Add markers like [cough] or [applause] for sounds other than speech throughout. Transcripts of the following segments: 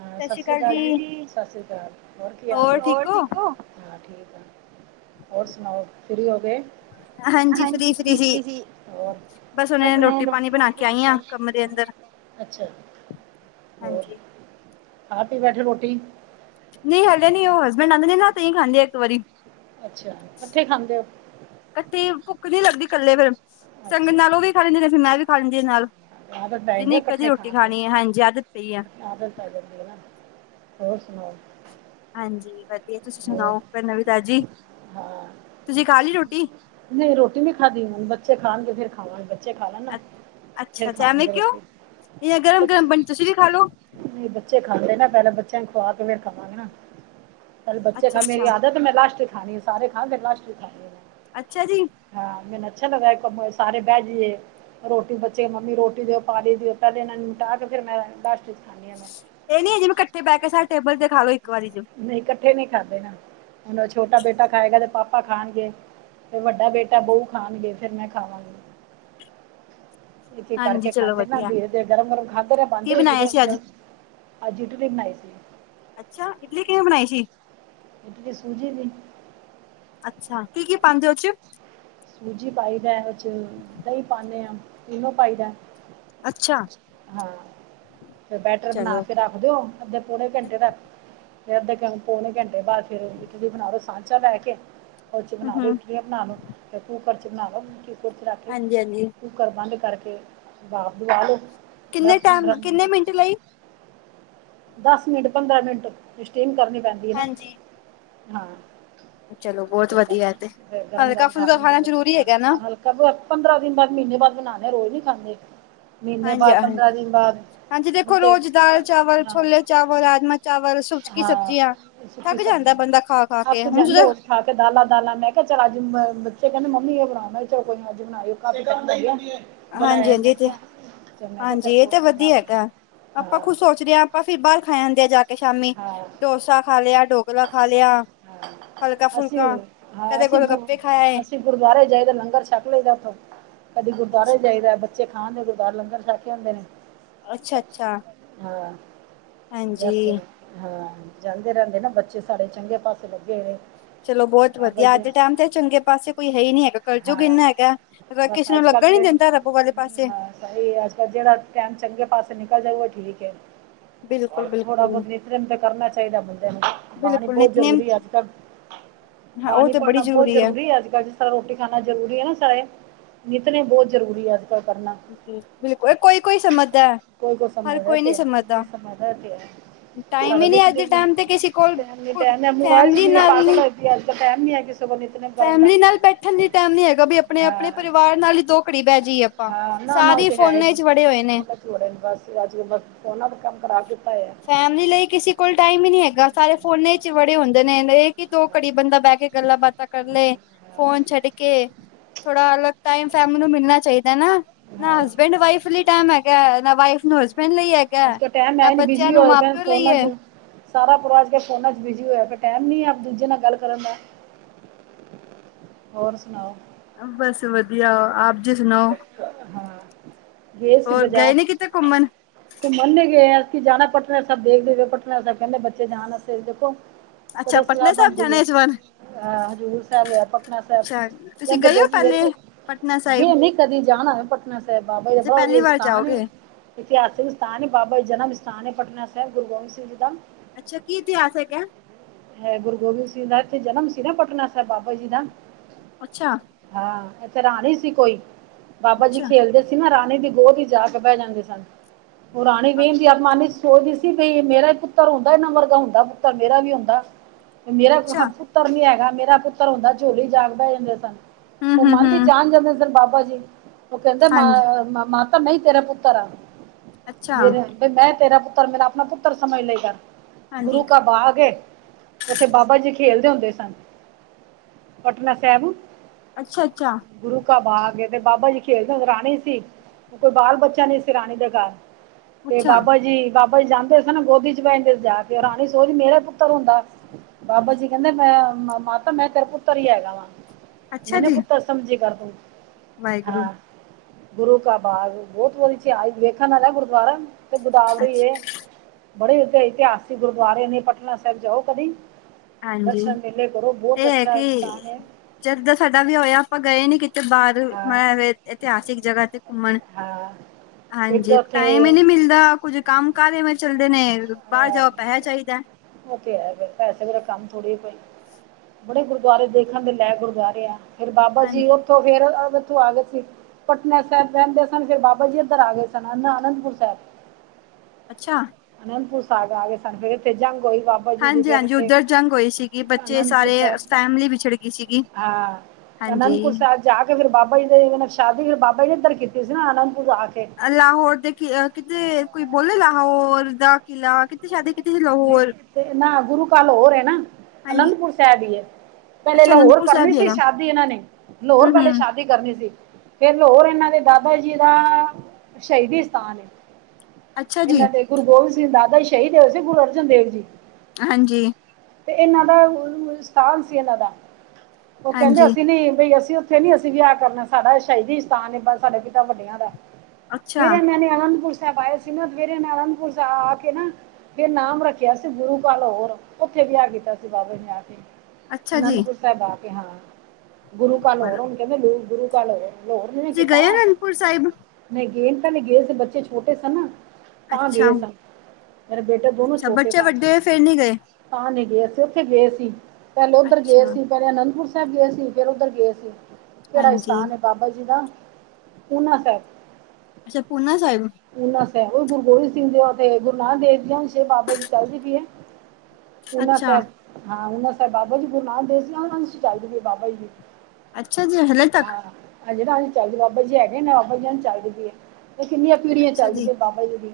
ਹ ਸਤਿ ਸ੍ਰੀ ਅਕਾਲ ਜੀ, ਸਤਿ ਸ੍ਰੀ ਅਕਾਲ ਹੋਰ ਕੀ ਹਾਲ। ਹੋਰ ਠੀਕ ਹੋ। ਹਾਂ ਠੀਕ ਆ ਹੋਰ ਸੁਣਾਓ ਫਰੀ ਹੋ ਗਏ। ਹਾਂਜੀ ਫ੍ਰੀ ਫ੍ਰੀ ਸੀ, ਬਸ ਹੁਨੇ ਰੋਟੀ ਪਾਣੀ ਬਣਾ ਕੇ ਆਈ ਆ। ਅੱਛਾ। ਹੋਰ ਹਾਂਜੀ। ਖਾ ਪੀ ਬੈਠੇ ਰੋਟੀ, ਨਹੀਂ ਹਾਲੇ ਨੀ ਉਹ ਹਸਬੈਂਡ ਆਂਦੇ ਨੇ ਨਾ ਤਹੀ ਖਾਂਦੇ ਆ ਇੱਕ ਵਾਰੀ। ਅੱਛਾ ਇਕੱਠੇ ਖਾਂਦੇ ਹੋ। ਇਕੱਠੀ ਭੁੱਖ ਨੀ ਲੱਗਦੀ ਇਕੱਲੇ ਫੇਰ ਸੰਗ ਅੱਛਾ ਨਾਲ ਉਹ ਵੀ ਖਾ ਲੈਂਦੇ ਨੇ ਫਿਰ ਮੈਂ ਵੀ ਖਾ ਲੈਂਦੀ ਹ ਨਾਲ ਆਦਤ ਪੈ ਜਾਂਦੀ ਹੈ ਜਿੰਨੀ ਕਦੀ ਇਕੱਠੇ ਰੋਟੀ ਖਾਣ ਦੀ ਖਾਣੀ ਹੈ ਹਣ ਆਦਤ ਪਈ ਹੈ। ਆਦਤ ਜਾਂਦੀ ਨਾ, ਹੋਰ ਸੁਣਾਓ? ਹਾਂਜੀ ਵਧੀਆ ਤੁਸੀਂ ਹੋਰ ਸੁਣਾਓ ਕੋਈ ਨਵੀ ਤਾਂਜੀ ਹਾਂ ਤੁਸੀ ਖਾ ਲਈ ਰੋਟੀ। ਨਹੀਂ ਰੋਟੀ ਨ ਨਹੀਂ ਖਾਦੀ, ਬੱਚੇ ਖਾਣਗੇ ਫੇਰ ਖਾਵਾਗੇ, ਬੱਚੇ ਖਾ ਲੈਣ। ਨਾ ਅੱ ਫਿਰ ਅੱਛਾ-ਅੱਛਾ, ਐਵੇਂ ਖਾਣਗੇ ਕਿਉਂ ਰੋਟੀ ਜ ਗਰਮ ਗਰਮ ਬੱਚੇ ਬਣੀ ਤੁਸੀਂ ਵੀ ਖਾਲੋ। ਨਹੀਂ ਬੱਚੇ ਖਾਂਦੇ ਨਾ, ਪੈਂਲਾਂ ਬੱਚਿਆਂ ਨੂੰ ਖਵਾ ਕੇ ਫੇਰ ਖਾਵਾਂਗੇ ਨਾ। ਪਹਿਲੇ ਬੱਚੇ ਖਾ ਲੈਣ, ਮੇਰੀ ਅੱਛਾ-ਅੱਛਾ। ਆਦਤ ਹ ਮੈਂ ਲਾਸਟ ਚ ਖਾਂਦੀ ਆ, ਮੈਂ ਲਾਸਟ ਚ ਖਾਦੀ ਆ। ਅੱਛਾ ਜੀ ਹਾਂ, ਮੈਨੂੰ ਅੱਛਾ ਲੱਗਦਾ ਸਾਰੇ ਬਹਿ ਜਾਈਏ ਰੋਟੀ ਦੇ ਮੰਮੀ ਰੋਟੀ ਦਿਓ, ਪਾ ਦਿਓ ਇਹਨਾਂ ਨੂ ਨਿਪਟਾ ਕੇ ਫਿਰ ਮੈਂ ਲਾਸਟ ਵਿੱਚ ਖਾਦੀ ਹਾਂ ਮੈਂ, ਇਹ ਨੀ ਜਿਵੇਂ ਕੱਠੇ ਬਹਿ ਕੇ ਸਾਰੇ ਟੇਬਲ ਤੇ ਖਾ ਲਓ ਇੱਕ ਵਾਰੀ ਚ ਨਹੀਂ ਕੱਠੇ ਨਹੀ ਖਾਂਦੇ, ਨਾ ਹੁਣ ਛੋਟਾ ਬੇਟਾ ਖਾਏਗਾ ਤੇ ਪਾਪਾ ਖਾਣਗੇ। ਫੇਰ ਵੱਡਾ ਬੇਟਾ ਬਊ ਖਾਣਗੇ, ਫੇਰ ਮੈਂ ਖਾਵਾਂਗੀ। ਇੱਕ ਇਕ ਕਰਕੇ ਹਾਂਜੀ ਚਲੋ ਖਾਂਦੇ ਨਾ ਵਧੀਆ ਧੀਰੇ ਧੀਰੇ ਗਰਮ- ਗਰਮ ਖਾਂਦੇ ਰ ਕੀ ਬਾਂਦੇ ਵੀ ਬਣਾਇਆ ਰੇ ਸੀ ਅੱਜ? ਗਰਮ ਅਜ ਇਡਲੀ ਬਣਾਈ ਸੀ। ਅੱਛਾ ਇਡਲੀ ਕਿਵੇਂ ਬਣਾਈ ਸੀ। ਇਡਲੀ ਸੂਜੀ ਦੀ। ਅੱਛਾ, ਕੀ ਕੀ ਪਾਾਂਦੇ ਹੋ ਵਿਚ। ਸੂਜੀ ਪਾਈ ਦਾ ਵਿੱਚ ਦਹੀਂ ਪਾਂਦੇ ਹਾਂ ਇਨੋ ਪਾਈਦਾ ਹੈ। ਅੱਛਾ ਹਾਂ ਤੇ ਬੈਟਰ ਬਣਾ ਚਲੋ ਕੇ ਰੱਖ ਦਿਓ ਅੱਧੇ ਪੌਣੇ ਘੰਟੇ ਤੱਕ। ਫਿਰ ਅੱਧੇ ਕਨ, ਪੌਣੇ ਘੰਟੇ ਬਾਦ ਫਿਰ ਇਡਲੀ ਬਨਾ ਲੋ, ਸਾਂਚਾ ਲੈ ਕੇ। ਓ ਚ ਹਮ ਬਨਾ ਕੇ ਹਮ ਇਟਲੀਆਂ ਬਨਾ ਲੋ ਫਿਰ ਕੂੱਕਰਚ ਬਨਾ ਲੋ, ਕੁਕਰ ਇਚ ਰੱਖ ਕੇ ਹਾਂਜੀ ਹਾਂਜੀ ਕੁੂੱਕਰ ਬਾੰਦ ਕਾਰਕੇ ਭਾਪ ਦਵਾ ਲੋੋ, ਕਿੰਨੇ ਦਾੱਸ-ਪੰਦਰਾਂ ਟਾਈਮ ਮਿੰਟ ਕਿੰਨੇ ਲਈ ਦਾੱਸ ਮਿੰਟ, ਪੰਦਰਾਂ ਮਿੰਟ ਸਟੀਮ ਕਰਨੀ ਪੈਂਦੀ੍ ਏ ਨਾ, ਹਾਂਜੀ ਹਾਂ। ਚਲੋ ਬੋਤ ਫਿਰ ਬਸ ਵਦੀਐ ਐ ਤੇ, ਫਿਰ ਗਰਮ ਗਰਮ ਖਾ ਹਲਕਾ-ਫੁਲਕਾ ਲੈਂਦੇ ਖਾਨਾ ਬੱਚੇ ਜਰੂਰੀ ਹੈਗਾ ਨਾ। [unintelligible] ਪੰਦਰਾਂ ਦਿਨ ਬਾਦ ਮਹੀਨੇ ਬਾਦ ਬਨਾਨੇ ਆਂ, ਰੋਜ ਨੀ ਖਾਂਦੇ। ਮਹੀਨੇ ਹਾਂਜੀ ਬਾਅਦ ਆ ਪੰਦਰਾਂ ਹਂਜੀ, ਦਿਨ ਬਾਅਦ ਹਾਂਜੀ, ਦੇਖੋ ਮੁੱਦੇ ਰੋਜ ਦਾਲ ਚਾਵਲ ਹਾਂ ਛੋਲੇ ਚਾਵਲ, ਰਾਜਮਾਂ ਚਾਵਲ, ਸੁਚਕੀ ਹਾਂ ਸਬਜੀਆਂ, ਸੁੱਕੀ ਥਾੱਕ ਜਾਂਦੈ ਸਬਜ਼ੀ ਬੰਦਾ ਖਾ-ਖਾ ਕੇ, ਅੱਕ ਹੁਨ ਜਾਂਦੇ ਜਦੋਂ ਰੋਜ਼ ਖਾ ਕੇ ਦਾਲਾਂ-ਦਾਲਾਂ ਮੈਂ ਕੇਆ ਚਲ ਅੱਜ ਮੈਂ, ਬੱਚੇ ਕੈਂਦੇ ਮੰਮੀ ਓ ਬਨਾਉ, ਮੈਂ ਚੋ ਕੋਈ ਨੀ ਅੱਜ ਬਨਾ [unintelligible] ਹਾਂਜੀ, ਹਾਂਜੀ, ਏ ਤੇ ਚੱਲ ਹਾਂਜੀ, ਏ ਕੋਈ ਤੇ ਨਾ ਵਦੀਆ ਹੈਗੈ, ਬਣਾਉਂਦੇ ਆ ਅਪਾਂ ਹਾਂ ਖੂਦ ਸੋਚਰੇ ਆਂ ਅਸੀ ਬਾਰ ਖਾ ਆਂਦੇ ਆ ਜਾ ਕੇ ਸ਼ਾਮੀ, ਹਾਂ ਡੋਸਾ ਖਾ ਲੇਆ, ਢੋਕਲਾ ਖਾ ਲੇਆ ਹਾਂ ਅਸੀਂ ਹਲਕਾ-ਫੁਲਕਾ ਹਾਂ ਕਦੇ ਅਸੀਂ ਗੋਲਗੱਪੇ ਖਾ ਆਏ ਅਸੀਂ ਗੁਰਦੁਆਰੇ ਜਾਈਦੈ ਲੰਗਰ ਛੱਕ ਲਈਦੈ ਉਥੋਂ, ਕਦੇ ਗੁਰਦੁਆਰੇ ਜਾਈਦੈ ਬ ਬੱਚੇ ਖਾ ਆਂਦੇ ਜੇ ਘਾਰ, ਲੰਗਰ ਛੱਕੇ ਆਂਦੇ ਨੇ। ਅੱਛਾ, ਅੱਛਾ। ਹਾਂ, ਜੈਸੇ ਹਾਂਜੀ ਹਾਂ, ਜਾਂਦੇ ਰੈਂਦੇ ਨੇ ਬੱਚੇ ਸਾਡੇ ਚੰਗੇ ਪਾਸੇ ਲੱਗੇ ਹੋਏ ਨੇ। ਚਲੋ ਬੋਤ ਬਾਬਾ ਵਦੀਆ, ਆੱਜ ਜੀ ਦੇ ਟਾਈਮ ਤੇ ਚੰਗੇ ਪਾਸੇ ਕੋਈ ਹੈਈ ਨੀ ਹੈਗਾ, ਕਰਜੂਗ ਹਾਂ ਇੰਨਾ ਹੈਗੈ। ਅਗਰ ਕਿਸੀ ਨੂੰ ਲੱਗਦਾ ਨੀ ਜਨਤਾ ਰੱਬ ਵਾਲੇ ਪਾਸੇ ਸਈ, ਅਜ-ਕਲ ਜੇੜਾ ਟੈਮ ਚੰਗੇ ਪਾਸੇ ਨਿਕਲ ਜਾਏ ਓ ਠੀਕੈ। ਬਿਲਕੁਲ, ਬਿਲਕੁਲ। ਸਿਮਰਨ ਤੇ ਕਰਨਾ ਚਾਈਦੈ ਬੰਦੇ ਨੂੰ, ਬਾਣੀ ਬਿਲਕੁਲ ਬੋਤ ਨਿਤਨੇਮ ਜਰੂਰੀ ਏ ਅੱਜ-ਕੱਲ। ਹਾਂ ਉਹ ਬਾਣੀ ਤਾਂ ਬੜੀ ਪੜਨਾ ਬੋਤ ਜ਼ਰੂਰੀ ਹੈ ਜਰੂਰੀ ਏ ਆੱਜ-ਕਾੱਲ ਰੋਟੀ ਖਾਨਾ ਜਰੂਰੀ ਏ ਨਾ ਸਾਏ, ਨਿਤਨੇਮ ਬੋਤ ਜਰੂਰੀ ਐ। ਤੈ ਕਰਨਾ [unintelligible] ਕੋਈ, ਕੋਈ ਸਮਝਦੈ। ਕੋਈ ਕੋਈ ਸਮਝਦੈ ਐ ਤੇ ਹੈ, ਨਈ ਸਮਝਦਾ ਐ ਤੇ ਹੈ। ਟਾਈਮ ਹੀ ਨਹੀਂ ਅੱਜ ਦੇ ਟਾਈਮ ਤੇ ਕਿਸੇ ਕੋਲ [unintelligible] ਮੋਬਾਇਲ ਚ ਫੈਮਲੀ ਦੁਨੀਆ ਨਾਲ ਪਾਗਲ ਹੋਈ ਪੀ ਏ, ਅਜ-ਕਲ ਟੈਮ ਨੀ ਐ ਕਿਸ ਕਿਸੇ ਕੋਲ ਇਤਨਾ। ਫੈਮਲੀ ਨਾਲ ਬੈਠਨ ਲਈ ਟੈਮ ਨੀ ਹੈਗਾ ਬੀ ਅਪਣੇ-ਅਪਣੇ ਹਾਂ ਪਰਿਵਾਰ ਨਾਲ ਈ ਦੋ ਘੜੀ ਬੈ ਜਈਏ ਅਪਾਂ। ਹਾਂ ਨਾ, ਨਾ ਓ ਤੇ ਹੈ ਨੀ, ਓ ਵਦੀਆ ਰੈਂਦੈ ਅਸੀ ਆੱਜ ਅਂਦਰ, ਓਨਾਂ ਦਾ ਕਾੰਮ ਕਰਾ ਦਿੱਤਾ ਹੋਐ। ਫੈਮਲੀ ਲਈ ਕਿਸੀ ਕੋਲ ਟਾਈਮ ਈ ਨਈ ਹੈਗਾ, ਸਾਰੇ ਫੋਨਾਂ ਇਚ ਵੜੇ ਹੁੰਦੇ ਨੇ, ਏ ਕਿ ਦੋ ਘੜੀ ਬੰਦਾ ਬੈ ਕੇ ਗੱਲਾਂ ਬਾਤਾਂ ਕਰ ਲੇ, ਫੋਨ ਛੱਡ ਕੇ ਥੋੜਾ ਅਲੱਗ ਟਾਈਮ ਫੈਮੱ ਨੂੰ ਮਿਲਨਾ ਚਾਈਦੈ ਨਾ। ਨਾ ਹਾਂ ਹਸਬੈਂਡ ਵਾਈਫ ਲੀ ਟੈਮ ਹੈਗਾ, ਨਾ ਵਾਈਫ ਨੂੰ ਹਸਬੈਂਡ ਲਈ ਹੈ ਅਜ-ਕਲ ਟੈਮ ਐ ਨੀ ਬਿਜੀ ਹੋਏ ਪੇਨ, ਫੋਨਾਂ ਹੈ ਚ। ਸਾਰਾ ਪਰਵਾਰ ਅਜ-ਕਲ ਫੋਨਾਂ ਚ ਬਿਜੀ ਹੋਏਆ ਪੇਆ, ਟੈਮ ਨੀ ਹੈ ਇੱਕ ਦੂਜੇ ਨਾਲ ਗਾੱਲ ਕਰਨ ਦਾ। ਹੋਰ ਸੁਨਾਓ? ਬੱਸ ਵਦੀਆ, ਆਪ ਜੀ ਸੁਨਾਓ? ਹਾਂ, ਗੇ ਸੀ ਗਏ ਬਜਾਰ। ਨੀ ਕਿਤੇ ਘੁੰਮਣ ਘੁੰਮਨ ਨੀ ਗਏ ਅਸੀ, ਜਾਨੈ ਪਟਨਾ ਸੈਬ ਭੇਜ ਦੇਵੋ, ਪਟਨਾ ਸੈਬ ਕੈਂਦੇ ਬੱਚੇ ਜਾਨ ਵਸਤੇ, ਦੇਖੋ ਅੱਛਾ ਕਦੋਂ ਸਲਾਅ ਪਟਨਾ ਸਾਹਿਬ ਬਨਦੀ ਜਾਣਾ ਐ। ਇਸ ਵਾਰ ਆ ਹਜ਼ੂਰ ਸੈਬ ਯਾ ਪਟਨਾ ਸੈਬ ਅੱਛਾ ਤੁਸੀਂ ਕੈਂਦੇ ਗਏ ਪੇ ਹੋ ਸੀ, ਪਹਿਲੇ ਵੇਖੋ ਪਟਨਾ ਸਾਈਬ ਗੇ ਨੀ ਕਦੀ ਜਾਨ ਹੋਏਆ ਪਟਨਾ ਸੈਬ, ਬਾਬਾ ਜੀ ਦਾ ਤੇ ਬੜਾ ਪਹਿਲੀ ਵਦੀਆ ਵਾਰ ਸਥਾਨ ਏ। ਜਾਓਗੇ ਇਤਿਹਾਸਿਕ ਸਥਾਨ ਏ, ਬਾਬਾ ਜਨਮ ਸਥਾਨ ਏ ਪਟਨਾ ਸੈਬ, ਗੁਰੂ ਗੋਬਿੰਦ ਸਿੰਘ ਜੀ ਦਾ। ਅੱਛਾ, ਕੀ ਇਤਿਹਾਸਕ ਹੈ? ਹੈ ਗੁਰੂ ਗੋਬਿੰਦ ਸਿੰਘ ਦਾ ਐਥੇ ਜਨਮ ਸੀ ਨਾ ਪਟਨਾ ਸੈਬ, ਬਾਬਾ ਜੀ ਦਾ। ਅੱਛਾ। ਹਾਂ, ਏਥੇ ਰਾਣੀ ਸੀ ਕੋਈ, ਬਾਬਾ ਜੀ ਅੱਛਾ ਖੇਲਦੇ ਸੀ ਨਾ ਰਾਣੀ ਦੀ ਗੋਦ ਚ ਜਾਕੇ ਬੈ ਜਾਂਦੇ ਸਨ ਓ ਰਾਣੀ ਦੀ ਆਤਮਾ। ਸੋਚਦੀ ਸੀ ਬਈ ਮੇਰਾ ਇਕ ਪੁੱਤਰ ਹੁੰਦਾ ਏਨਾ ਵਰਗਾ ਹੁੰਦਾ ਪੁੱਤਰ ਮੇਰਾ ਵੀ ਹੁੰਦਾ। ਮੇਰਾ ਅੱਛਾ ਪੁੱਤਰ ਹ ਨੀ ਹੈਗਾ ਮੇਰਾ ਪੁੱਤਰ ਹੁੰਦਾ ਝੋਲੀ ਜਾਗ ਬੈ ਜਾਂਦੇ ਸਨ। ਹਮ ਉਹ ਹਮ ਮੰਨ ਦੀ ਹਮ ਜਾਣ ਜਾਂਦੇ ਦਿਨ ਬਾਬਾ ਜੀ ਉਹ ਕੈਂਦੇ ਹਾਂਜੀ ਮੰਨ ਮਾ ਤਾਂ ਮੈ ਈ ਤੇਰਾ ਪੁੱਤਰ ਆ ਅੱਛਾ ਮੇਰੇ ਬ ਮੈਂ ਤੇਰਾ ਪੁੱਤਰ ਮੇਰਾ ਆਪਣਾ ਪੁੱਤਰ ਸਮਝ ਲਈ ਦਾ। ਹਾਂਜੀ ਗੁਰੂ ਕਾ ਬਾਗ ਏ। ਉੱਥੇ ਬਾਬਾ ਜੀ ਖੇਲਦੇ ਹੁੰਦੇ ਸਨ ਪਟਨਾ ਸਾਹਿਬ। ਅੱਛਾ-ਅੱਛਾ। ਗੁਰੂ ਕਾ ਬਾਗ ਏ ਤੇ ਬਾਬਾ ਜੀ ਖੇਲ ਤੇ ਕਰਾਣੀ ਸੀ। ਕੋਈ ਬਾਲ ਬੱਚਾ ਨਹੀ ਸੀ ਰਾਣੀ ਦੇ ਘਰ। ਤੇ ਅੱਛਾ ਬਾਬਾ ਜੀ ਬਾਬਾ ਜੀ ਜਾਂਦੇ ਸਨ ਨਾ ਗੋਦੀ ਚ ਬੈ ਕੇ ਜਾ ਕੇ ਰਾਣੀ ਸੋਚ ਮੇਰਾ ਪੁੱਤਰ ਹੁੰਦਾ। ਬਾਬਾ ਜੀ ਕਹਿੰਦੇ ਮੈਂ ਮਾਤਾ ਮੈਂ ਤੇਰੇ ਪੁੱਤਰ ਹੀ ਹੈਗਾ ਵਾਂ। ਅੱਛਾ ਮੈਨੂੰ ਜੀ ਪੁੱਤਰ ਸਮਝੀ ਕਰਦੋ ਵਾਹਿਗੁਰੂ ਹਾਂ। ਗੁਰੂ ਕਾ ਬਾਗ ਬੋਤ ਵੀ [unintelligible] ਵੇਖਣ ਵਾਲਾ ਗੁਰੂਦੁਆਰਾ। ਗੋਦਾਵਰੀ ਏ ਅੱਛਾ ਬੜੇ ਉਥੇ ਇਤਿਹਾਸਿਕ ਗੁਰਦੁਆਰੇ ਨੇ ਪਟਨਾ ਸਾਹਿਬ ਜਾਓ ਕਦੀ। ਹਾਂਜੀ ਦਰਸ਼ਨ ਵੇਲੇ ਕਰੋ ਬਹੁਤ ਇਹ ਹੈ ਅੱਛਾ ਕਿ ਸਥਾਨ ਐ। ਜਦ ਦਾ ਸਾਡਾ ਵਿਆਹ ਹੋਇਆ ਆਪਾਂ ਗਏ ਨੀ ਕਿਤੇ ਬਾਹਰ ਹਾਂ ਮਤਲਬ ਇਤਿਹਾਸਿਕ ਜਗ੍ਹਾ ਤੇ ਘੁੰਮਣ। ਹਾਂ ਇੱਕ ਹਾਂਜੀ ਉੱਥੇ ਟਾਈਮ ਈ ਨੀ ਮਿਲਦਾ ਕੁੱਝ ਕੰਮ ਕਾਰ ਏਵੇਂ ਚੱਲਦੇ ਨੇ। ਬਾਹਰ ਹਾਂ ਜਾਓ ਪੈਸਾ ਚਾਹੀਦਾ ਬੱਸ ਓ ਤੇ ਹੈ ਪੈਸੇ ਬਿਨਾ ਕੰਮ ਥੋੜੀ ਐ ਕੋਈ। ਬੜੇ ਗੁਰਦੁਆਰੇ ਦੇਖਣ ਦੇ ਲੈ ਗੁਰਦੁਆਰੇ ਆ ਫੇਰ ਬਾਬਾ ਜੀ ਹਾਂਜੀ ਓਥੋਂ। ਫੇਰ ਓਥੋਂ ਆ ਗਏ ਸੀ। ਪਟਨਾ ਸਾਹਿਬ ਰਹਿੰਦੇ ਸਨ ਫਿਰ ਬਾਬਾ ਜੀ ਏਧਰ ਆ ਗਏ ਸਨ ਆਨੰਦਪੁਰ ਸਾਹਿਬ। ਅੱਛਾ। ਅਨੰਦਪੁਰ ਸਾਹਿਬ ਆ ਗਏ ਸਨ ਤੇ ਫੇਰ ਏਥੇ ਜੰਗ ਹੋਈ ਵਾ। ਹਾਂਜੀ, ਹਾਂਜੀ ਉਧਰ ਜੰਗ ਹੋਈ ਸੀਗੀ ਬੱਚੇ ਅਨੰਦਪੁਰ ਸਾਰੇ ਸਾਹਿਬ ਫੈਮਲੀ ਵਿਛੜ ਗਈ ਸੀਗੀ। ਹਾਂਜੀ। ਕੁਝ ਸਾਲ ਜਾ ਕੇ ਫਿਰ ਬਾਬਾ ਜੀ ਸ਼ਾਦੀ ਫਿਰ ਬਾਬਾ ਜ ਨੇ ਇੱਧਰ ਕੀਤੀ ਸੀ ਨਾ ਅਨੰਦਪੁਰ ਆ ਕੇ। ਲਾਹੌਰ ਦੇ ਕੀ ਕਿਤੇ ਕੋਈ ਬੋਲੇਗਾ ਲਾਹੌਰ ਦਾ ਕਿਲਾ ਕਿਤੇ ਕਿੱਥੇ ਸ਼ਾਦੀ ਕੀਤੀ ਸੀ ਲਾਹੌਰ। ਨਾ ਗੁਰੂ ਘਰ ਲਾਹੋਰ ਹੈ ਨਾ ਹਾਂਜੀ ਅਨੰਦਪੁਰ ਸਾਹਿਬ ਹੀ ਹੈ। ਪਹਿਲੇ ਅੱਛਾ ਲਾਹੌਰ ਅਨੰਦਪੁਰ ਸਾਹਿਬ ਕਰਨੀ ਵੀ ਸੀ ਹੈਗਾ ਸ਼ਾਦੀ ਇਹਨਾਂ ਨੇ ਲਾਹੌਰ ਹੂੰ ਪਹਿਲੇ ਸ਼ਾਦੀ। ਹੂੰ ਸ਼ਾਦੀ ਕਰਨੀ ਸੀ ਫੇਰ ਹੋਰ ਏਨਾਂ ਦੇ ਦਾਦਾ ਜੀ ਦਾ। ਸ਼ਹੀਦੀ ਸਥਾਨ ਏ। ਅੱਛਾ ਜੀ ਏਨਾਂ ਦੇ ਗੁਰੂ ਗੋਬਿੰਦ ਸਿੰਘ ਦਾਦਾ ਸ਼ਹੀਦ ਹੋਏ ਸੀ ਗੁਰੂ ਅਰਜਨ ਦੇਵ ਜੀ। ਹਾਂਜੀ। ਤੇ ਏਨਾਂ ਦਾ ਸਥਾਨ ਸੀ ਏਨਾਂ ਦਾ ਉਹ ਕੈਂਦੇ ਹਾਂਜੀ ਅਸੀਂ ਨੀ ਬਈ ਅਸੀਂ ਉਥੇ। ਉਥੇ ਨੀ ਅਸੀਂ ਵੀ ਵਿਆਹ ਕਰਨਾ ਸਾਡਾ ਸ਼ਾਹੀਦੀ ਸਥਾਨ ਏ ਪਰ ਸਾਡਾ ਪਿਤਾ ਵੱਡੀਆ ਦਾ। ਅੱਛਾ ਫੇਰ ਏਨਾਂ ਨੇ ਆਨੰਦਪੁਰ ਸਾਹਿਬ। ਸਾਹਿਬ ਆਏ ਸੀ ਫਿਰ ਏਨੇ ਆਨੰਦਪੁਰ ਸਾਹਿਬ ਆ ਕੇ ਨਾ ਫੇਰ ਨਾਮ ਰੱਖਿਆ ਸੀ ਗੁਰੂ ਕਾ ਲਾਹੌਰ। ਓਥੇ ਵਿਆਹ ਕੀਤਾ ਸੀ ਬਾਬਾ ਜੀ ਨੇ ਆ ਕੇ ਅੱਛਾ ਜੀ ਅਨੰਦਪੁਰ ਸਾਹਿਬ ਆ ਕੇ ਹਾਂ। ਗੁਰੂ ਕਾ ਲਾਹੌਰ ਉਹਨੂੰ ਕਹਿੰਦੇ ਗੁਰੂ ਕਾ ਲਾਹੌਰ। ਲਾਹੌਰ ਨੇ ਤੁਸੀਂ ਕੀਤਾ ਗਏ ਅਨੰਦਪੁਰ ਸਾਹਿਬ? ਨਹੀਂ ਗਏ ਪਹਿਲੇ ਗਏ ਸੀ ਬੱਚੇ ਛੋਟੇ ਸਨ। ਤਾਂ ਅੱਛਾ ਗਏ ਸਾਂ ਮੇਰੇ ਬੇਟੇ ਦੋਨੋ ਛੋਟੇ ਸਨ। ਤਿੰਨ ਈ ਗਏ। ਤਾਂ ਨਹੀ ਗਏ ਸੀ ਉੱਥੇ ਗਏ ਸੀ ਪਹਿਲੇ ਉੱਧਰ ਗਏ ਅੱਛਾ ਸੀ। ਪਹਿਲੇ ਅਨੰਦਪੁਰ ਸਾਹਿਬ ਗਏ ਸੀ ਫੇਰ ਉੱਧਰ ਗਏ ਸੀ। ਕਿਹੜਾ ਹਾਂਜੀ ਸਥਾਨ ਏ? ਬਾਬਾ ਜੀ ਦਾ ਪੂਨਾ ਸਾਹਿਬ। ਅੱਛਾ ਪੂਨਾ ਸਾਹਿਬ। ਪੂਨਾ ਸਾਹਿਬ ਗੁਰੂ ਗੋਬਿੰਦ ਸਿੰਘ ਦੇ ਗੁਰੂ ਨਾਨਕ ਦੇਵ ਜੀ ਬਾਬਾ ਜੀ ਚੱਲਦੀ ਪਈ ਏ। ਓਨਾ ਅੱਛਾ ਸਾਹਿਬ ਹਾਂ ਨਾ ਸਾਹਿਬ ਬਾਬਾ ਜੀ ਗੁਰੂ ਨਾਨਕ ਦੇਵ ਜੀ ਉਹ ਨੂੰ ਸਚਾਈ ਦੇਗੇ ਬਾਬਾ ਜੀ ਦੀ ਅੱਛਾ ਜੀ ਹਲੇ ਤੱਕ ਹਾਂ ਹਜੇ ਤਾਂ ਚੱਲਦੀ ਬਾਬਾ ਜੀ ਹੈਗੇ ਨਾ ਬਾਬਾ ਜੀ ਚੱਲਦੀ ਪਈ ਏ। ਤੇ ਕਿੰਨੀਆਂ ਪਿਰੀਆਂ ਅੱਛਾ ਜੀ ਚੱਲਦੀਆਂ ਬਾਬਾ ਜੀ ਦੀ।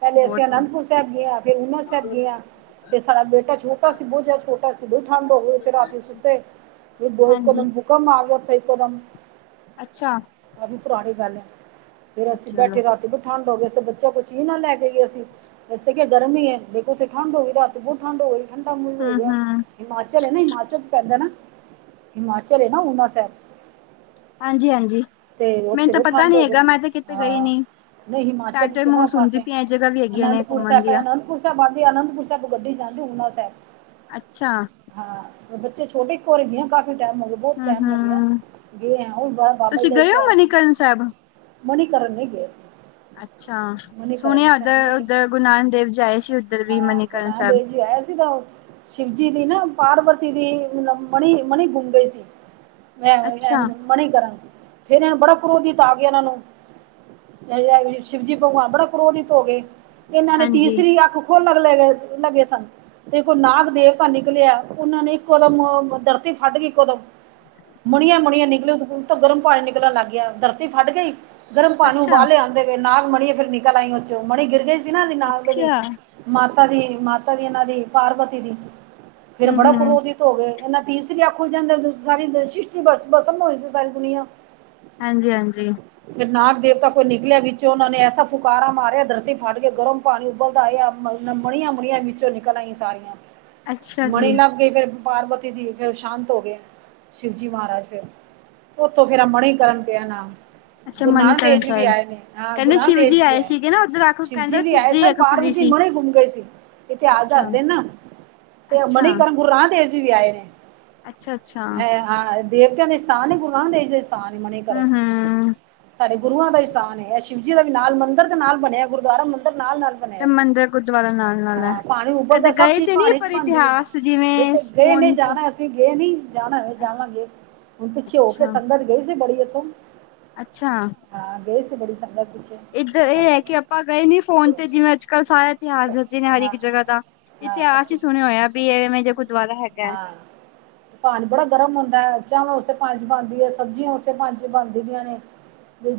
ਪਹਿਲੇ ਅਸੀਂ ਬਹੁਤ ਅਨੰਦਪੁਰ ਸਾਹਿਬ ਗਏ ਫਿਰ ਹੇਮਕੁੰਟ ਸਾਹਿਬ ਗਏ ਆ। ਸਾਡਾ ਬੇਟਾ ਛੋਟਾ ਸੀ ਬਹੁ ਜ਼ਿਆਦਾ ਛੋਟਾ ਸੀ ਬਹੁਤ ਠੰਢ ਹੋ ਗਈ ਉਥੇ ਰਾਤੀ ਸੁੱਤੇ ਹਾਂਜੀ ਭੁਕੰਪ ਆ ਗਿਆ ਇੱਕੇ ਦਮ। ਅੱਛਾ। ਆਹ ਵੀ ਪੁਰਾਣੀ ਗੱਲ ਐ ਫੇਰ ਅਸੀਂ ਚਲੋ ਬੈਠੇ ਰਾਤੀ ਵੀ ਠੰਡ ਹੋ ਗਏ ਤੇ ਬੱਚਾ ਕੁ ਮਰਜ਼ੀ ਨਾਲ ਲੈ ਕੇ ਆਈ ਆ ਇਸ ਤੇ ਕਿ ਗਰਮੀ ਹੈ ਦੇਖੋ ਉੱਥੇ ਠੰਡ ਹੋਈ ਰਾਤ ਬਹੁਤ ਠੰਢ ਹੋ ਗਈ ਘੰਟ ਹੋ ਹੂੰ ਗਿਆ ਹੂੰ ਹਿਮਾਚਲ ਹੈ ਨਾ ਹਿਮਾਚਲ ਚ ਪੈਂਦਾ ਨਾ ਹਿਮਾਚਲ ਹੈ ਨਾ ਉਣਾ ਸ਼ਹਿਬ ਹਾਂਜੀ ਹਾਂਜੀ ਤੇ ਮੈਨੂੰ ਓਥੇ ਤਾਂ ਵੀ ਪਤਾ ਠੰਡ ਨੀ ਹੋ ਹੈਗਾ ਗਈ ਮੈਂ ਤੇ ਕਿਤੇ ਗਈ ਹਾਂ ਨੀ ਨਹੀਂ ਹਿਮਾਚਲ ਤੁਹਾਡੇ ਚ ਨਾ ਮੂੰਹੋਂ ਸੁਣਦੀ ਪਾਸੇ ਪਈ ਇਹ ਜਗ੍ਹਾ ਵੀ ਹੈਗੀਆਂ ਨੇ ਅਨੰਦਪੁਰ ਘੁੰਮਣ ਸਾਹਿਬ ਦੀਆਂ ਅਨੰਦਪੁਰ ਬਣ ਆਨੰਦਪੁਰ ਸਾਹਿਬ ਗੱਡੀ ਜਾਂਦੀ ਹਰਮਿੰਦਰ ਸਾਹਿਬ। ਅੱਛਾ। ਹਾਂ ਬੱਚੇ ਛੋਟੇ ਕੋਰੇ ਵੀ ਆ ਕਾਫੀ ਟਾਈਮ ਹੋ। ਬਹੁਤ ਹੂੰ ਟਾਈਮ ਹੋ ਗਿਆ ਹੂੰ ਗਏ ਆ ਹੁਣ ਬਾਬਾ ਤੁਸੀਂ ਜੀ ਗਏ ਹੋ ਦਾ ਮਨੀਕਰਨ ਸਾਹਿਬ ਮਨੀਕਰਨ ਨੀ ਗਏ ਅੱਛਾ ਮਨੀਕਰਨ ਸੁਣਿਆ ਸਾਹਿਬ ਨਹੀਂ ਉੱਧਰ ਗਏ ਉਧਰ ਗੁਰੂ ਨਾਨਕ ਦੇਵ ਜੀ ਆਏ ਸੀ ਉੱਧਰ ਵੀ ਹਾਂ ਗੁਰੂ ਮਨੀਕਰਨ ਨਾਨਕ ਸਾਹਿਬ ਦੇਵ ਜੀ ਆਇਆ ਸੀਗਾ ਓ ਸ਼ਿਵਜੀ ਦੀ ਨਾ ਪਾਰਵਤੀ ਦੀ ਮਨੀ ਮਨੀ ਗੁੰਮ ਗਈ ਸੀ। ਮੈਂ ਅੱਛਾ [unintelligible] ਮਨੀਕਰਨ ਬੜਾ ਕ੍ਰੋਧਿਤ ਆ ਗਿਆ ਉਹਨਾਂ ਨੂੰ ਅ ਸ਼ਿਵਜੀ ਭਗਵਾਨ ਬੜਾ ਕ੍ਰੋਧਿਤ ਹੋ ਗਏ ਇਹਨਾਂ ਨੇ ਹਾਂਜੀ ਤੀਸਰੀ ਅੱਖ ਖੋਲਣ ਲੱਗੇ ਸਨ ਦੇਖੋ ਨਾਗ ਦੇਵਤਾ ਨਿਕਲਿਆ ਉਹਨਾਂ ਨੇ ਇੱਕ ਕਦਮ ਧਰਤੀ ਫੱਟ ਗਈ ਇੱਕੋ ਦਮ ਮੁਣੀਆਂ ਮੁਣੀਆਂ ਨਿਕਲਿਓ ਦੂਲ ਤੋਂ ਗਰਮ ਪਾਣੀ ਨਿਕਲਣ ਲੱਗ ਗਿਆ ਧਰਤੀ ਫਟ ਗਈ। ਗਰਮ ਪਾਣੀ ਅੱਛਾ ਉਬਾਲ ਲਿਆਂਦੇ ਗਏ ਨਾਗ ਮਣੀ ਏ ਫਿਰ ਨਿਕਲ ਆਈ ਓ ਚੋ ਮਣੀ ਗਿਰ ਗਈ ਸੀ ਨਾ ਨਾਗ ਦੇ ਨੀ। ਅੱਛਾ ਮਾਤਾ ਦੀ ਮਾਤਾ ਦੀ ਇਹਨਾਂ ਦੀ ਪਾਰਵਤੀ ਦੀ ਫੇਰ ਹੂੰ ਬੜਾ ਹੂੰ ਕ੍ਰੋਧਿਤ ਹੋ ਗਏ ਇਹਨਾ ਤੀਸਰੀ ਅੱਖ ਖੁੱਲ ਜਾਂਦਾ ਸਾਰੀ ਸ੍ਰਿਸ਼ਟੀ ਬਸਮ ਹੋਈ ਸੀ ਸਾਰੀ ਦੁਨੀਆ। ਹਾਂਜੀ ਹਾਂਜੀ। ਫਿਰ ਨਾਗ ਦੇਵਤਾ ਕੋਈ ਨਿਕਲਿਆ ਵਿੱਚੋਂ ਉਹਨਾਂ ਨੇ ਐਸਾ ਫੁਕਾਰਾ ਮਾਰਿਆ ਧਰਤੀ ਫਟਗੀ ਗਰਮ। ਪਾਣੀ ਉਬਲਦਾ ਆਇਆ [unintelligible] ਮੁਣੀਆਂ ਵਿੱਚੋਂ ਨਿਕਲ ਆਈ ਸਾਰੀਆਂ ਅੱਛਾ ਮਣੀ ਜੀ ਲੱਭ ਕੇ ਫਿਰ ਪਾਰਵਤੀ ਦੀ ਫੇਰ ਸ਼ਾਂਤ ਹੋ ਗਏ ਸ਼ਿਵਜੀ ਮਹਾਰਾਜ ਫੇਰ ਓਥੋਂ ਫੇਰ ਮਣੀਕਰਨ ਪਿਆ ਨਾਲ। ਅੱਛਾ ਗੁਰੂ ਨਾਨਕ ਦੇਵ ਮਨੀਕਰਨ ਜੀ ਵੀ ਸਾਹਿਬ ਆਏ ਨੇ ਹਾਂ ਗੁਰੂ ਕਹਿੰਦੇ ਨਾਨਕ ਸ਼ਿਵ ਦੇਵ ਜੀ ਵੀ ਆਏ ਸੀਗੇ ਨਾ ਉੱਧਰ ਅੱਖ ਸ਼ਿਵ ਜੀ ਕਹਿੰਦਾ ਵੀ ਆਏ ਤੀਜੀ ਸਭ ਅੱਖ ਖੁੱਲੀ ਪਾਰਵਤੀ ਸੀ ਮੁੜ ਘੁੰਮ ਗਏ ਸੀ ਇਤਿਹਾਸ ਅੱਛਾ ਦੱਸਦੇ ਨਾ ਤੇ ਅੱਛਾ ਮਨੀਕਰਨ ਗੁਰੂ ਰਾਮ ਦੇਵ ਜੀ ਵੀ ਆਏ ਨੇ ਅੱਛਾ ਅੱਛਾ ਹੈ, ਹਾਂ ਦੇਵਤਿਆਂ ਦੇ ਸਥਾਨ ਗੁਰੂ ਨਾਨਕ ਦੇਵ ਦੇ ਸਥਾਨ ਹੂੰ ਮਨੀਕਰਨ ਹੂੰ ਸਾਡੇ ਗੁਰੂਆਂ ਦਾ ਹੀ ਸਥਾਨ ਐ ਸ਼ਿਵ ਜੀ ਦਾ ਵੀ ਨਾਲ ਮੰਦਿਰ ਦੇ ਨਾਲ ਬਣਿਆ ਗੁਰਦੁਆਰਾ ਮੰਦਿਰ ਨਾਲ ਨਾਲ ਤੇ ਬਣਿਆ ਨੇ ਮੰਦਿਰ ਗੁਰਦੁਆਰਾ ਨਾਲ ਨਾਲ ਹੈ ਹਾਂ ਪਾਣੀ ਉਬਲਦਾ ਕਦੇ ਸਭ ਗਏ ਚੀਜ਼ ਤੇ ਨੀ ਪਾਣੀ ਚ ਪਰ ਬਣਦੀ ਆ ਇਤਿਹਾਸ ਜਿਵੇਂ ਬੇਟੇ ਗਏ ਨੇ ਸਪੋਨ ਤੇ ਜਾਣਾ ਅਸੀਂ ਤੁਸੀਂ ਗਏ ਨੀ ਜਾਣਾ ਜਾਵਾਂਗੇ ਹੁਣ ਪਿੱਛੇ ਹੋ ਕੇ ਅੱਛਾ ਸੰਗਤ ਗਈ ਸੀ ਬੜੀ ਇਥੋਂ ਅੱਛਾ। ਹਾਂ ਗਏ ਸੀ ਬੜੀ ਸੰਗਤ ਇੱਧਰ ਇਹ ਐ ਅਸੀਂ ਕਿ ਆਪਾਂ ਗਏ ਨੀ ਫੋਨ ਤੇ ਜਿਵੇਂ ਅੱਜ ਕੱਲ੍ਹ ਸਾਰਾ ਇਤਿਹਾਸ ਦੇ ਜਿਹਨੇ ਹਰ ਹਾਂ ਇੱਕ ਜਗ੍ਹਾ ਦਾ ਹਾਂ ਇਤਿਹਾਸ ਹੀ ਅਸੀਂ ਸੁਣਿਆ ਹੋਇਆ ਵੀ ਐਵੇਂ ਜੇ ਗੁਰਦੁਆਰਾ ਹੈਗਾ। ਹਾਂ ਪਾਣੀ ਬੜਾ ਗਰਮ ਹੁੰਦਾ ਚਾਵਾਂ ਉਸੇ ਪਾਣੀ ਚ ਬਣਦੀ ਐ ਸਬਜ਼ੀਆਂ ਉਸੇ ਪਾਣੀ ਚ ਬਣਦੀਆਂ ਨੇ।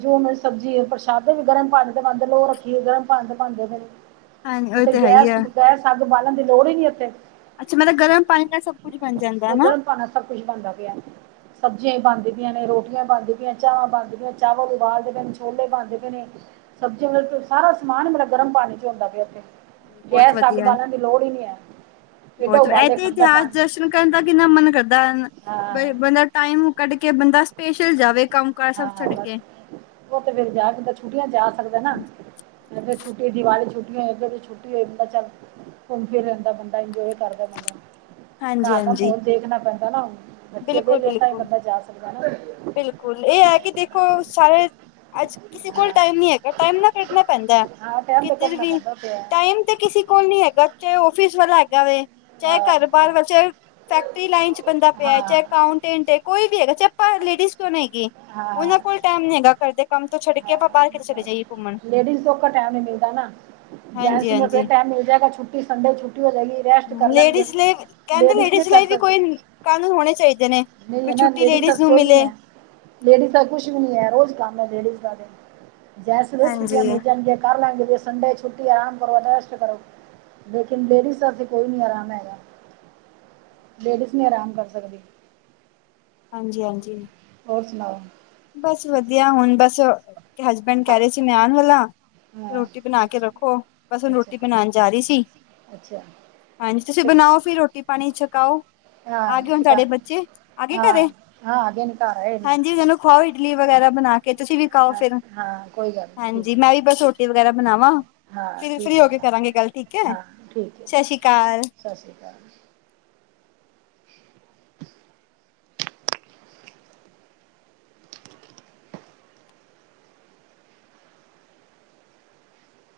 ਜੋ ਸਬਜ਼ੀ ਪ੍ਰਸ਼ਾਦੇ ਵੀ ਗਰਮ ਪਾਣੀ ਤੇ ਪਾਂਦੇ ਲੋ ਰੱਖੀਏ ਗਰਮ ਪਾਣੀ ਤੇ ਪਾਂਦੇ ਨੇ ਹਾਂਜੀ ਉਹ ਤੇ ਹੈ ਹੀ ਗੈਸ ਆ ਗੈਸ ਅੱਗ ਬਾਲਣ ਦੀ ਲੋੜ ਹੀ ਨੀ ਉੱਥੇ। ਅੱਛਾ ਮਤਲਬ ਗਰਮ ਪਾਣੀ ਨਾਲ ਸਭ ਕੁੱਝ ਬਣ ਜਾਂਦਾ ਹਨਾ। ਪਾਵਾ ਸਭ ਕੁੱਛ ਬਣਦਾ ਪਿਆ। ਸਬਜ਼ੀਆਂ ਬਣਦੀ ਪਿਆਂ ਨੇ, ਰੋਟੀਆਂ ਬਣਦੀ ਪਿਆਂ ਨੇ, ਚਾਵਾਂ ਬਣਦੀਆਂ, ਚਾਵਲ ਉਬਾਲਦੇ ਪੈਣੇ, ਛੋਲੇ ਬਣਦੇ ਪਏ ਨੇ- ਸਬਜ਼ੀਆਂ ਮਤਲਬ ਸਾਰਾ ਸਮਾਨ ਮਤਲਬ ਗਰਮ ਪਾਣੀ ਚ ਹੁੰਦਾ ਪਿਆ ਉੱਥੇ। ਬਹੁਤ ਗੈਸ ਅੱਗ ਵਧੀਆ ਬਾਲਣ ਦੀ ਲੋੜ ਈ ਨੀ ਹੈ। ਏਡਾ ਬਹੁਤ ਉਬਾਲੇ ਇੱਥੇ ਖਾਂਦਾ ਇਤਿਹਾਸ ਪਾਣੀ ਦਰਸ਼ਨ ਕਰਨ ਦਾ ਕਿੰਨਾ ਮਨ ਕਰਦਾ ਅਨ ਹਾਂ ਵਰਨਾ ਬੰਦਾ ਟਾਈਮ ਕੱਢ ਕੇ ਬੰਦਾ ਸਪੇਸ਼ਲ ਜਾਵੇ ਕੰਮ ਕਾਰ ਸਭ ਹਾਂ ਹਾਂ ਛੱਡ ਬਸ। ਕੇ ਉਹ ਤੇ ਫੇਰ ਜਾ ਬੰਦਾ ਛੁੱਟੀਆਂ ਜਾ ਸਕਦਾ ਨਾ ਛੁੱਟੀ ਦੀਵਾਲੀ ਛੁੱਟੀਆਂ ਏਧਰ ਵੀ ਛੁੱ ਦਾ ਚੱਲ ਘੁੰਮ ਫਿਰ ਲੈਂਦਾ ਬੰਦਾ ਇੰਜੋਏ ਕਰਦਾ ਬੰਦਾ। ਹਾਂਜੀ ਘੱਰ ਦਾ ਹਾਂਜੀ ਮੌਲ ਦੇਖਣਾ ਪੈਂਦਾ ਨਾ ਬੱਚੇ ਵਿਹਲੇ ਤਾਂ ਹੀ ਬੰਦਾ ਜਾ ਸਕਦਾ ਨਾ। ਬਿਲਕੁੱਲ ਇਹ ਹੈ ਕਿ ਦੇਖੋ ਸਾਰੇ ਅੱਜ ਕਿਸੇ ਕੋਲ ਹਾਂ। ਟਾਈਮ ਨੀ ਹੈਗਾ ਟਾਈਮ ਨਾ ਕੱਢਣਾ ਪੈਂਦਾ। ਹਾਂ ਟਾਈਮ ਤੇ ਕਿੱਧਰ ਕੱਢਣਾ ਵੀ ਪੈਂਦਾ ਪਿਆ ਟਾਈਮ ਤੇ ਕਿਸੇ ਕੋਲ ਨੀ ਹੈਗਾ ਚਾਹੇ ਆੱਫਿਸ ਵਾਲਾ ਹੈਗਾ ਵੇ। ਚਾਹੇ ਹਾਂ ਘੱਰ-ਬਾਰ ਵਾ ਚਾਹੇ ਫੈਕਟਰੀ ਲਾਈਨ ਚ ਬੰਦਾ ਪਿਆ, ਹਾਂ ਚਾਹੇ ਅਕਾਊਂਟੈਂਟ ਕੋਈ ਵੀ ਹੈਗਾ ਚਾਏ ਪ ਲੇਡੀਜ ਕਿਉਂ ਨਾ ਹੈਗੇ- ਹਾਂ ਉਹਨਾਂ ਕੋਲ ਟੈਮ ਨੀ ਹੈਗਾ ਘੱਰਦੇ ਦੇ ਕੰਮ ਤੋਂ ਛੱਡ ਕੇ ਆਪਾਂ ਹਾਂ ਬਾਹਰ ਕਿਤੇ ਚਲੇ ਜਾਈਏ ਘੁੰਮਣ। ਲੇਡੀਜ਼ ਕੋ ਸੋਖਾ ਟੈਮ ਨੀ ਮਿਲਦਾ ਨਾ। ਜੈਂਟਸ ਹਾਂਜੀ ਨੂੰ ਤੇ ਫਿਰ ਹਾਂਜੀ ਟਾਈਮ ਮਿਲ ਜਾਏਗਾ ਛੁੱਟੀ ਸੰਡੇ ਛੁੱਟੀ ਹੋ ਜਾਏਗੀ ਰੈਸਟ ਕਰ ਲੈਣਗੇ। ਲੇਡੀਜ਼ ਲਈ ਕਹਿੰਦੇ ਲੇਡੀਜ਼ ਨਹੀਂ ਕਰ ਲਈ ਵੀ ਸਕਦੀ ਕੋਈ ਕਾਨੂੰਨ ਹੋਣੇ ਚਾਹੀਦੇ ਨੇ ਨਹੀਂ ਵੀ ਐ ਨਾ ਛੁੱਟੀ ਲੇਡੀਜ਼ ਸਭ ਨੂੰ ਕੋਈ ਵੀ ਮਿਲੇ ਐ। ਲੇਡੀਜ਼ ਦਾ ਕੁੱਛ ਵੀ ਨੀ ਐ ਰੋਜ਼ ਕੰਮ ਐ ਲੇਡੀਜ਼ ਦਾ ਤੇ। ਜੈਂਟਸ ਨੂੰ ਫਿਰ ਛੁੱਟੀਆਂ ਹਾਂਜੀ ਮਿਲ ਜਾਣਗੇ ਕਰ ਲੈਣਗ ਸੰਡੇ ਛੁੱਟੀ ਆਰਾਮ ਰੈਸਟ ਕਰੋ। ਲੇਕਿਨ ਲੇਡੀਜ਼ ਦਾ ਤੇ ਕੋਈ ਨੀ ਆਰਾਮ ਹੈਗਾ ਲੇਡੀਜ਼ ਨੀ ਆਰਾਮ ਕਰ ਸਕਦੀ। ਹਾਂਜੀ-ਹਾਂਜੀ। ਹੋਰ ਸੁਨਾਓ? ਬਸ ਵਧੀਆ ਹੁਣ ਬਸ ਹਸਬੈਂਡ ਕਹਿ ਰਹੇ ਸੀ ਮੈਂ ਆਣ ਵਾਲਾ ਹਾਂ ਰੋਟੀ ਬਣਾ ਕੇ ਰੱਖੋ ਬਸ ਹੁਣ ਅੱਛਾ ਰੋਟੀ ਬਣਾਣ ਜਾ ਰਹੀ ਸੀ। ਅੱਛਾ ਹਾਂਜੀ ਤੁਸੀ ਬਣਾਓ ਫਿਰ ਰੋਟੀ-ਪਾਣੀ ਛਕਾਓ ਹਾਂ ਅਗੇ ਹੁਣ ਤਾਡੇ ਸ਼ੁਕਰਾਨੇ ਬੱਚੇ ਆਗੇ ਹਾਂ ਘੱਰੇ ਹਾਂ ਆਗੇ ਨੇ ਘਰ ਆਏ ਨੇ ਹਾਂਜੀ ਚੱਲੋ ਖਵਾਓ ਇਡਲੀ ਵਗੈਰਾ ਬਣਾ ਕੇ ਤੁਸੀਂ ਵੀ ਕਾਓ ਹਾਂ ਫਿਰ ਹਾਂ ਕੋਈ ਗੱਲ ਨਹੀਂ ਹਾਂਜੀ ਠੀਕ ਹੈ ਮੈਂ ਵੀ ਬਸ ਰੋਟੀ ਵਗੈਰਾ ਬਣਾਵਾਂ ਹਾਂ ਠੀਕ ਫ੍ਰੀ ਹੈ ਹੋ ਕੇ ਬਣਾ ਕਰਾਂਗੇ ਗੱਲ ਠੀਕ ਐ ਹਾਂ ਠੀਕ ਹੈ ਸਾ ਸ਼੍ਰੀ ਕਾਲ। ਸਤਿ ਸ਼੍ਰੀ ਅਕਾਲ।